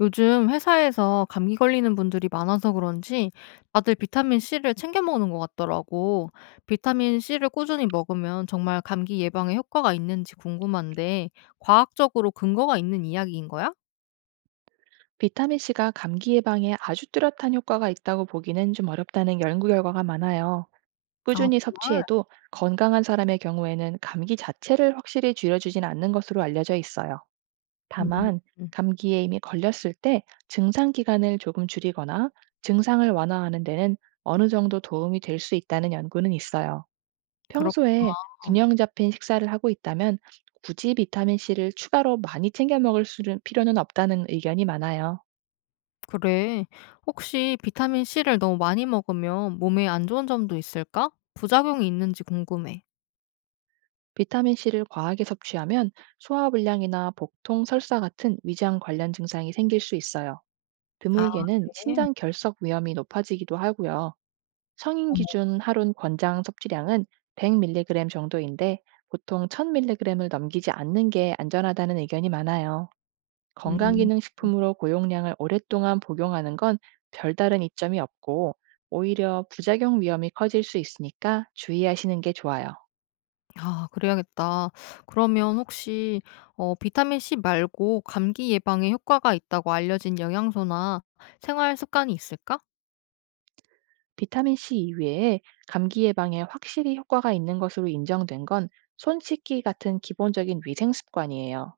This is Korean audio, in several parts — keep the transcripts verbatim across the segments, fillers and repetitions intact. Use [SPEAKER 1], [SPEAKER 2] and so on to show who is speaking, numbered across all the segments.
[SPEAKER 1] 요즘 회사에서 감기 걸리는 분들이 많아서 그런지 다들 비타민 C를 챙겨 먹는 것 같더라고. 비타민 C를 꾸준히 먹으면 정말 감기 예방에 효과가 있는지 궁금한데 과학적으로 근거가 있는 이야기인 거야?
[SPEAKER 2] 비타민 C가 감기 예방에 아주 뚜렷한 효과가 있다고 보기는 좀 어렵다는 연구 결과가 많아요.
[SPEAKER 1] 아,
[SPEAKER 2] 꾸준히
[SPEAKER 1] 정말?
[SPEAKER 2] 섭취해도 건강한 사람의 경우에는 감기 자체를 확실히 줄여주진 않는 것으로 알려져 있어요.
[SPEAKER 1] 음.
[SPEAKER 2] 다만,
[SPEAKER 1] 음,
[SPEAKER 2] 감기에 이미 걸렸을 때 증상 기간을 조금 줄이거나 증상을 완화하는 데는 어느 정도 도움이 될 수 있다는 연구는 있어요.
[SPEAKER 1] 그렇,
[SPEAKER 2] 평소에
[SPEAKER 1] 어,
[SPEAKER 2] 균형 잡힌 식사를 하고 있다면 굳이 비타민 C를 추가로 많이 챙겨 먹을 수는 필요는 없다는 의견이 많아요.
[SPEAKER 1] 그래. 혹시 비타민 C를 너무 많이 먹으면 몸에 안 좋은 점도 있을까? 부작용이 있는지 궁금해.
[SPEAKER 2] 비타민 C를 과하게 섭취하면 소화불량이나 복통, 설사 같은 위장 관련 증상이 생길 수 있어요.
[SPEAKER 1] 아,
[SPEAKER 2] 드물게는
[SPEAKER 1] 네.
[SPEAKER 2] 신장 결석 위험이 높아지기도 하고요. 성인
[SPEAKER 1] 어머.
[SPEAKER 2] 기준 하루 권장 섭취량은 백 밀리그램 정도인데 보통 천 밀리그램을 넘기지 않는 게 안전하다는 의견이 많아요.
[SPEAKER 1] 음.
[SPEAKER 2] 건강기능식품으로 고용량을 오랫동안 복용하는 건 별다른 이점이 없고, 오히려 부작용 위험이 커질 수 있으니까 주의하시는 게 좋아요.
[SPEAKER 1] 아, 그래야겠다. 그러면 혹시 어 비타민 씨 말고 감기 예방에 효과가 있다고 알려진 영양소나 생활 습관이 있을까?
[SPEAKER 2] 비타민 C 이외에 감기 예방에 확실히 효과가 있는 것으로 인정된 건 손 씻기 같은 기본적인 위생 습관이에요.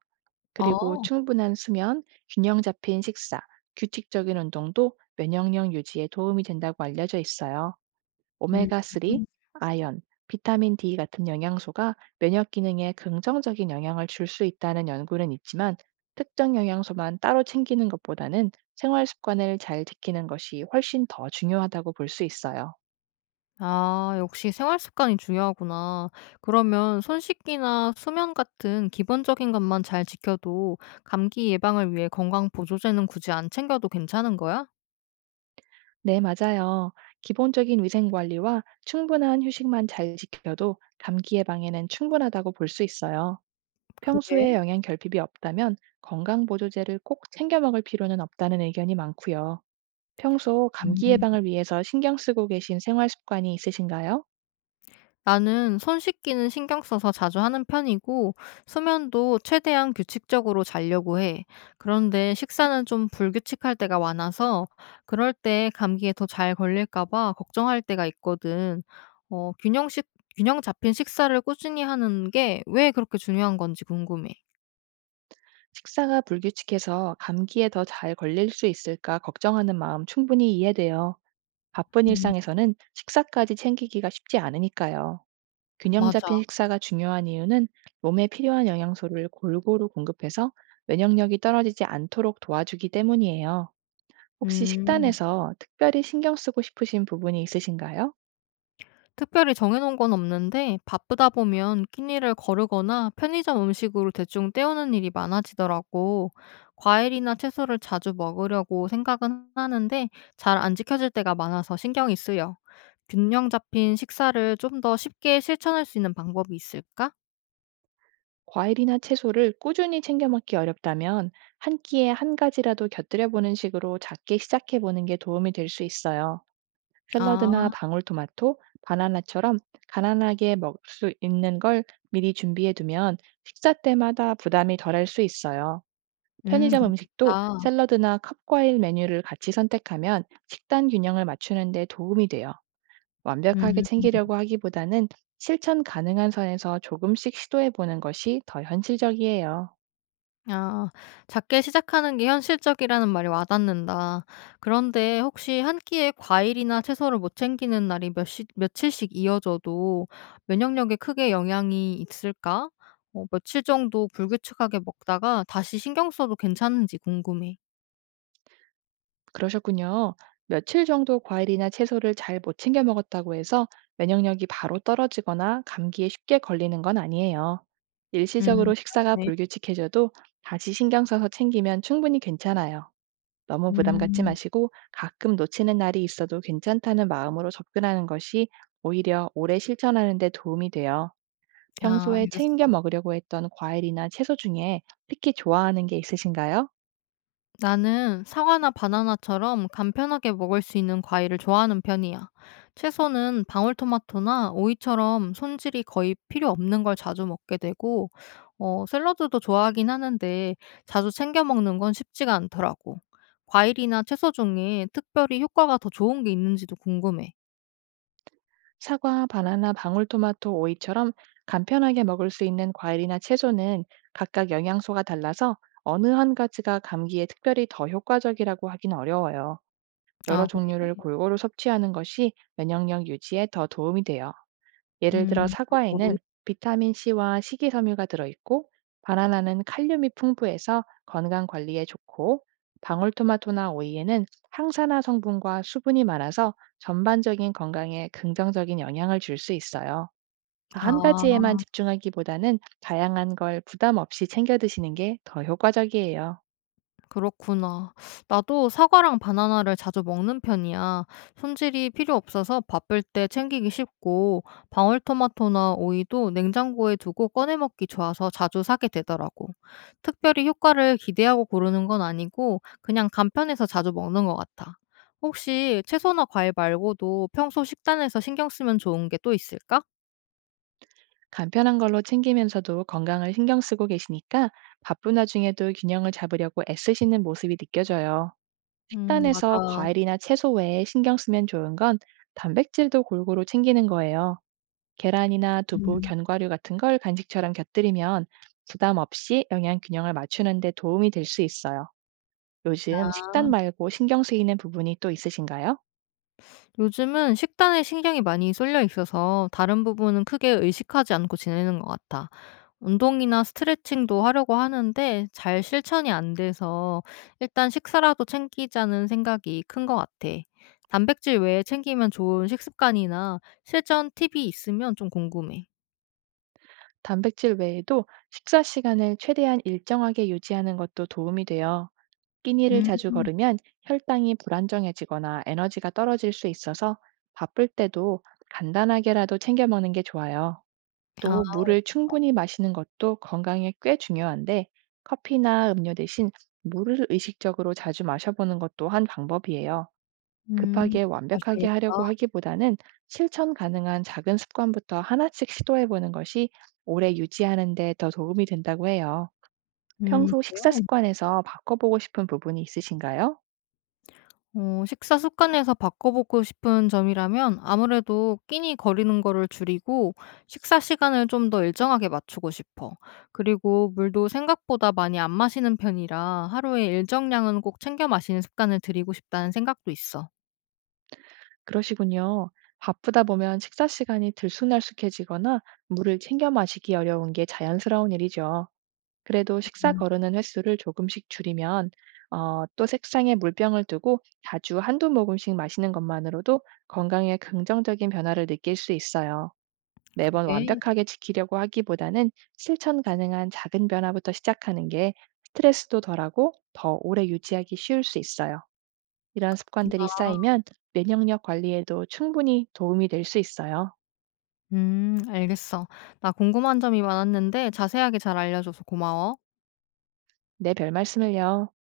[SPEAKER 1] 아.
[SPEAKER 2] 그리고 충분한 수면, 균형 잡힌 식사, 규칙적인 운동도 면역력 유지에 도움이 된다고 알려져 있어요.
[SPEAKER 1] 음.
[SPEAKER 2] 오메가쓰리, 아연, 비타민 D 같은 영양소가 면역 기능에 긍정적인 영향을 줄 수 있다는 연구는 있지만, 특정 영양소만 따로 챙기는 것보다는 생활 습관을 잘 지키는 것이 훨씬 더 중요하다고 볼 수 있어요.
[SPEAKER 1] 아, 역시 생활 습관이 중요하구나. 그러면 손 씻기나 수면 같은 기본적인 것만 잘 지켜도 감기 예방을 위해 건강 보조제는 굳이 안 챙겨도 괜찮은 거야?
[SPEAKER 2] 네, 맞아요. 기본적인 위생 관리와 충분한 휴식만 잘 지켜도 감기 예방에는 충분하다고 볼 수 있어요.
[SPEAKER 1] 그래?
[SPEAKER 2] 평소에 영양 결핍이 없다면 건강 보조제를 꼭 챙겨 먹을 필요는 없다는 의견이 많고요. 평소 감기
[SPEAKER 1] 음.
[SPEAKER 2] 예방을 위해서 신경 쓰고 계신 생활 습관이 있으신가요?
[SPEAKER 1] 나는 손 씻기는 신경 써서 자주 하는 편이고, 수면도 최대한 규칙적으로 자려고 해. 그런데 식사는 좀 불규칙할 때가 많아서, 그럴 때 감기에 더 잘 걸릴까봐 걱정할 때가 있거든. 어, 균형식, 균형 잡힌 식사를 꾸준히 하는 게 왜 그렇게 중요한 건지 궁금해.
[SPEAKER 2] 식사가 불규칙해서 감기에 더 잘 걸릴 수 있을까 걱정하는 마음 충분히 이해돼요. 바쁜
[SPEAKER 1] 음.
[SPEAKER 2] 일상에서는 식사까지 챙기기가 쉽지 않으니까요. 균형
[SPEAKER 1] 맞아.
[SPEAKER 2] 잡힌 식사가 중요한 이유는 몸에 필요한 영양소를 골고루 공급해서 면역력이 떨어지지 않도록 도와주기 때문이에요. 혹시
[SPEAKER 1] 음.
[SPEAKER 2] 식단에서 특별히 신경 쓰고 싶으신 부분이 있으신가요?
[SPEAKER 1] 특별히 정해 놓은 건 없는데 바쁘다 보면 끼니를 거르거나 편의점 음식으로 대충 때우는 일이 많아지더라고. 과일이나 채소를 자주 먹으려고 생각은 하는데 잘 안 지켜질 때가 많아서 신경이 쓰여. 균형 잡힌 식사를 좀 더 쉽게 실천할 수 있는 방법이 있을까?
[SPEAKER 2] 과일이나 채소를 꾸준히 챙겨 먹기 어렵다면 한 끼에 한 가지라도 곁들여 보는 식으로 작게 시작해 보는 게 도움이 될 수 있어요. 샐러드나
[SPEAKER 1] 아.
[SPEAKER 2] 방울토마토, 바나나처럼 가난하게 먹을 수 있는 걸 미리 준비해 두면 식사 때마다 부담이 덜할 수 있어요.
[SPEAKER 1] 음,
[SPEAKER 2] 편의점 음식도
[SPEAKER 1] 그렇겠다.
[SPEAKER 2] 샐러드나 컵과일 메뉴를 같이 선택하면 식단 균형을 맞추는 데 도움이 돼요. 완벽하게
[SPEAKER 1] 음.
[SPEAKER 2] 챙기려고 하기보다는 실천 가능한 선에서 조금씩 시도해 보는 것이 더 현실적이에요.
[SPEAKER 1] 아, 작게 시작하는 게 현실적이라는 말이 와닿는다. 그런데 혹시 한 끼에 과일이나 채소를 못 챙기는 날이 몇 시, 며칠씩 이어져도 면역력에 크게 영향이 있을까? 어, 며칠 정도 불규칙하게 먹다가 다시 신경 써도 괜찮은지 궁금해.
[SPEAKER 2] 그러셨군요. 며칠 정도 과일이나 채소를 잘 못 챙겨 먹었다고 해서 면역력이 바로 떨어지거나 감기에 쉽게 걸리는 건 아니에요.
[SPEAKER 1] 음,
[SPEAKER 2] 일시적으로 식사가
[SPEAKER 1] 다행이네.
[SPEAKER 2] 불규칙해져도 다시 신경 써서 챙기면 충분히 괜찮아요. 너무 부담 갖지
[SPEAKER 1] 음,
[SPEAKER 2] 마시고 가끔 놓치는 날이 있어도 괜찮다는 마음으로 접근하는 것이 오히려 오래 실천하는 데 도움이 돼요.
[SPEAKER 1] 아,
[SPEAKER 2] 평소에 챙겨
[SPEAKER 1] 알겠어.
[SPEAKER 2] 먹으려고 했던 과일이나 채소 중에 특히 좋아하는 게 있으신가요?
[SPEAKER 1] 나는 사과나 바나나처럼 간편하게 먹을 수 있는 과일을 좋아하는 편이야. 채소는 방울토마토나 오이처럼 손질이 거의 필요 없는 걸 자주 먹게 되고, 어, 샐러드도 좋아하긴 하는데 자주 챙겨 먹는 건 쉽지가 않더라고. 과일이나 채소 중에 특별히 효과가 더 좋은 게 있는지도 궁금해.
[SPEAKER 2] 사과, 바나나, 방울토마토, 오이처럼 간편하게 먹을 수 있는 과일이나 채소는 각각 영양소가 달라서 어느 한 가지가 감기에 특별히 더 효과적이라고 하긴 어려워요. 여러
[SPEAKER 1] 아, 그래?
[SPEAKER 2] 종류를 골고루 섭취하는 것이 면역력 유지에 더 도움이 돼요. 예를 들어
[SPEAKER 1] 음,
[SPEAKER 2] 사과에는
[SPEAKER 1] 골고루.
[SPEAKER 2] 비타민 C와 식이섬유가 들어있고, 바나나는 칼륨이 풍부해서 건강 관리에 좋고, 방울토마토나 오이에는 항산화 성분과 수분이 많아서 전반적인 건강에 긍정적인 영향을 줄 수 있어요. 한
[SPEAKER 1] 아.
[SPEAKER 2] 가지에만 집중하기보다는 다양한 걸 부담 없이 챙겨 드시는 게 더 효과적이에요.
[SPEAKER 1] 그렇구나. 나도 사과랑 바나나를 자주 먹는 편이야. 손질이 필요 없어서 바쁠 때 챙기기 쉽고, 방울토마토나 오이도 냉장고에 두고 꺼내 먹기 좋아서 자주 사게 되더라고. 특별히 효과를 기대하고 고르는 건 아니고, 그냥 간편해서 자주 먹는 것 같아. 혹시 채소나 과일 말고도 평소 식단에서 신경 쓰면 좋은 게 또 있을까?
[SPEAKER 2] 간편한 걸로 챙기면서도 건강을 신경 쓰고 계시니까 바쁜 와중에도 균형을 잡으려고 애쓰시는 모습이 느껴져요.
[SPEAKER 1] 음,
[SPEAKER 2] 식단에서
[SPEAKER 1] 맞아.
[SPEAKER 2] 과일이나 채소 외에 신경 쓰면 좋은 건 단백질도 골고루 챙기는 거예요. 계란이나 두부,
[SPEAKER 1] 음,
[SPEAKER 2] 견과류 같은 걸 간식처럼 곁들이면 부담 없이 영양 균형을 맞추는 데 도움이 될 수 있어요. 요즘
[SPEAKER 1] 아.
[SPEAKER 2] 식단 말고 신경 쓰이는 부분이 또 있으신가요?
[SPEAKER 1] 요즘은 식단에 신경이 많이 쏠려 있어서 다른 부분은 크게 의식하지 않고 지내는 것 같아. 운동이나 스트레칭도 하려고 하는데 잘 실천이 안 돼서 일단 식사라도 챙기자는 생각이 큰 것 같아. 단백질 외에 챙기면 좋은 식습관이나 실전 팁이 있으면 좀 궁금해.
[SPEAKER 2] 단백질 외에도 식사 시간을 최대한 일정하게 유지하는 것도 도움이 돼요. 끼니를
[SPEAKER 1] 음.
[SPEAKER 2] 자주 걸으면 혈당이 불안정해지거나 에너지가 떨어질 수 있어서 바쁠 때도 간단하게라도 챙겨 먹는 게 좋아요.
[SPEAKER 1] 아,
[SPEAKER 2] 또 물을 충분히 마시는 것도 건강에 꽤 중요한데, 커피나 음료 대신 물을 의식적으로 자주 마셔보는 것 또한 방법이에요.
[SPEAKER 1] 음.
[SPEAKER 2] 급하게 완벽하게 하려고
[SPEAKER 1] 마셔야겠다.
[SPEAKER 2] 하기보다는 실천 가능한 작은 습관부터 하나씩 시도해보는 것이 오래 유지하는 데 더 도움이 된다고 해요.
[SPEAKER 1] 음,
[SPEAKER 2] 평소
[SPEAKER 1] 그래.
[SPEAKER 2] 식사 습관에서 바꿔보고 싶은 부분이 있으신가요?
[SPEAKER 1] 어 식사 습관에서 바꿔보고 싶은 점이라면 아무래도 끼니 거리는 거를 줄이고 식사 시간을 좀 더 일정하게 맞추고 싶어. 그리고 물도 생각보다 많이 안 마시는 편이라 하루에 일정량은 꼭 챙겨 마시는 습관을 들이고 싶다는 생각도 있어.
[SPEAKER 2] 그러시군요. 바쁘다 보면 식사 시간이 들쑥날쑥해지거나 물을 챙겨 마시기 어려운 게 자연스러운 일이죠. 그래도 식사
[SPEAKER 1] 음,
[SPEAKER 2] 거르는 횟수를 조금씩 줄이면, 어, 또 책상에 물병을 두고 자주 한두 모금씩 마시는 것만으로도 건강에 긍정적인 변화를 느낄 수 있어요. 매번
[SPEAKER 1] 그래.
[SPEAKER 2] 완벽하게 지키려고 하기보다는 실천 가능한 작은 변화부터 시작하는 게 스트레스도 덜하고 더 오래 유지하기 쉬울 수 있어요. 이런 습관들이
[SPEAKER 1] 그렇구나.
[SPEAKER 2] 쌓이면 면역력 관리에도 충분히 도움이 될 수 있어요.
[SPEAKER 1] 음, 알겠어. 나 궁금한 점이 많았는데 자세하게 잘 알려줘서 고마워.
[SPEAKER 2] 네, 별 말씀을요.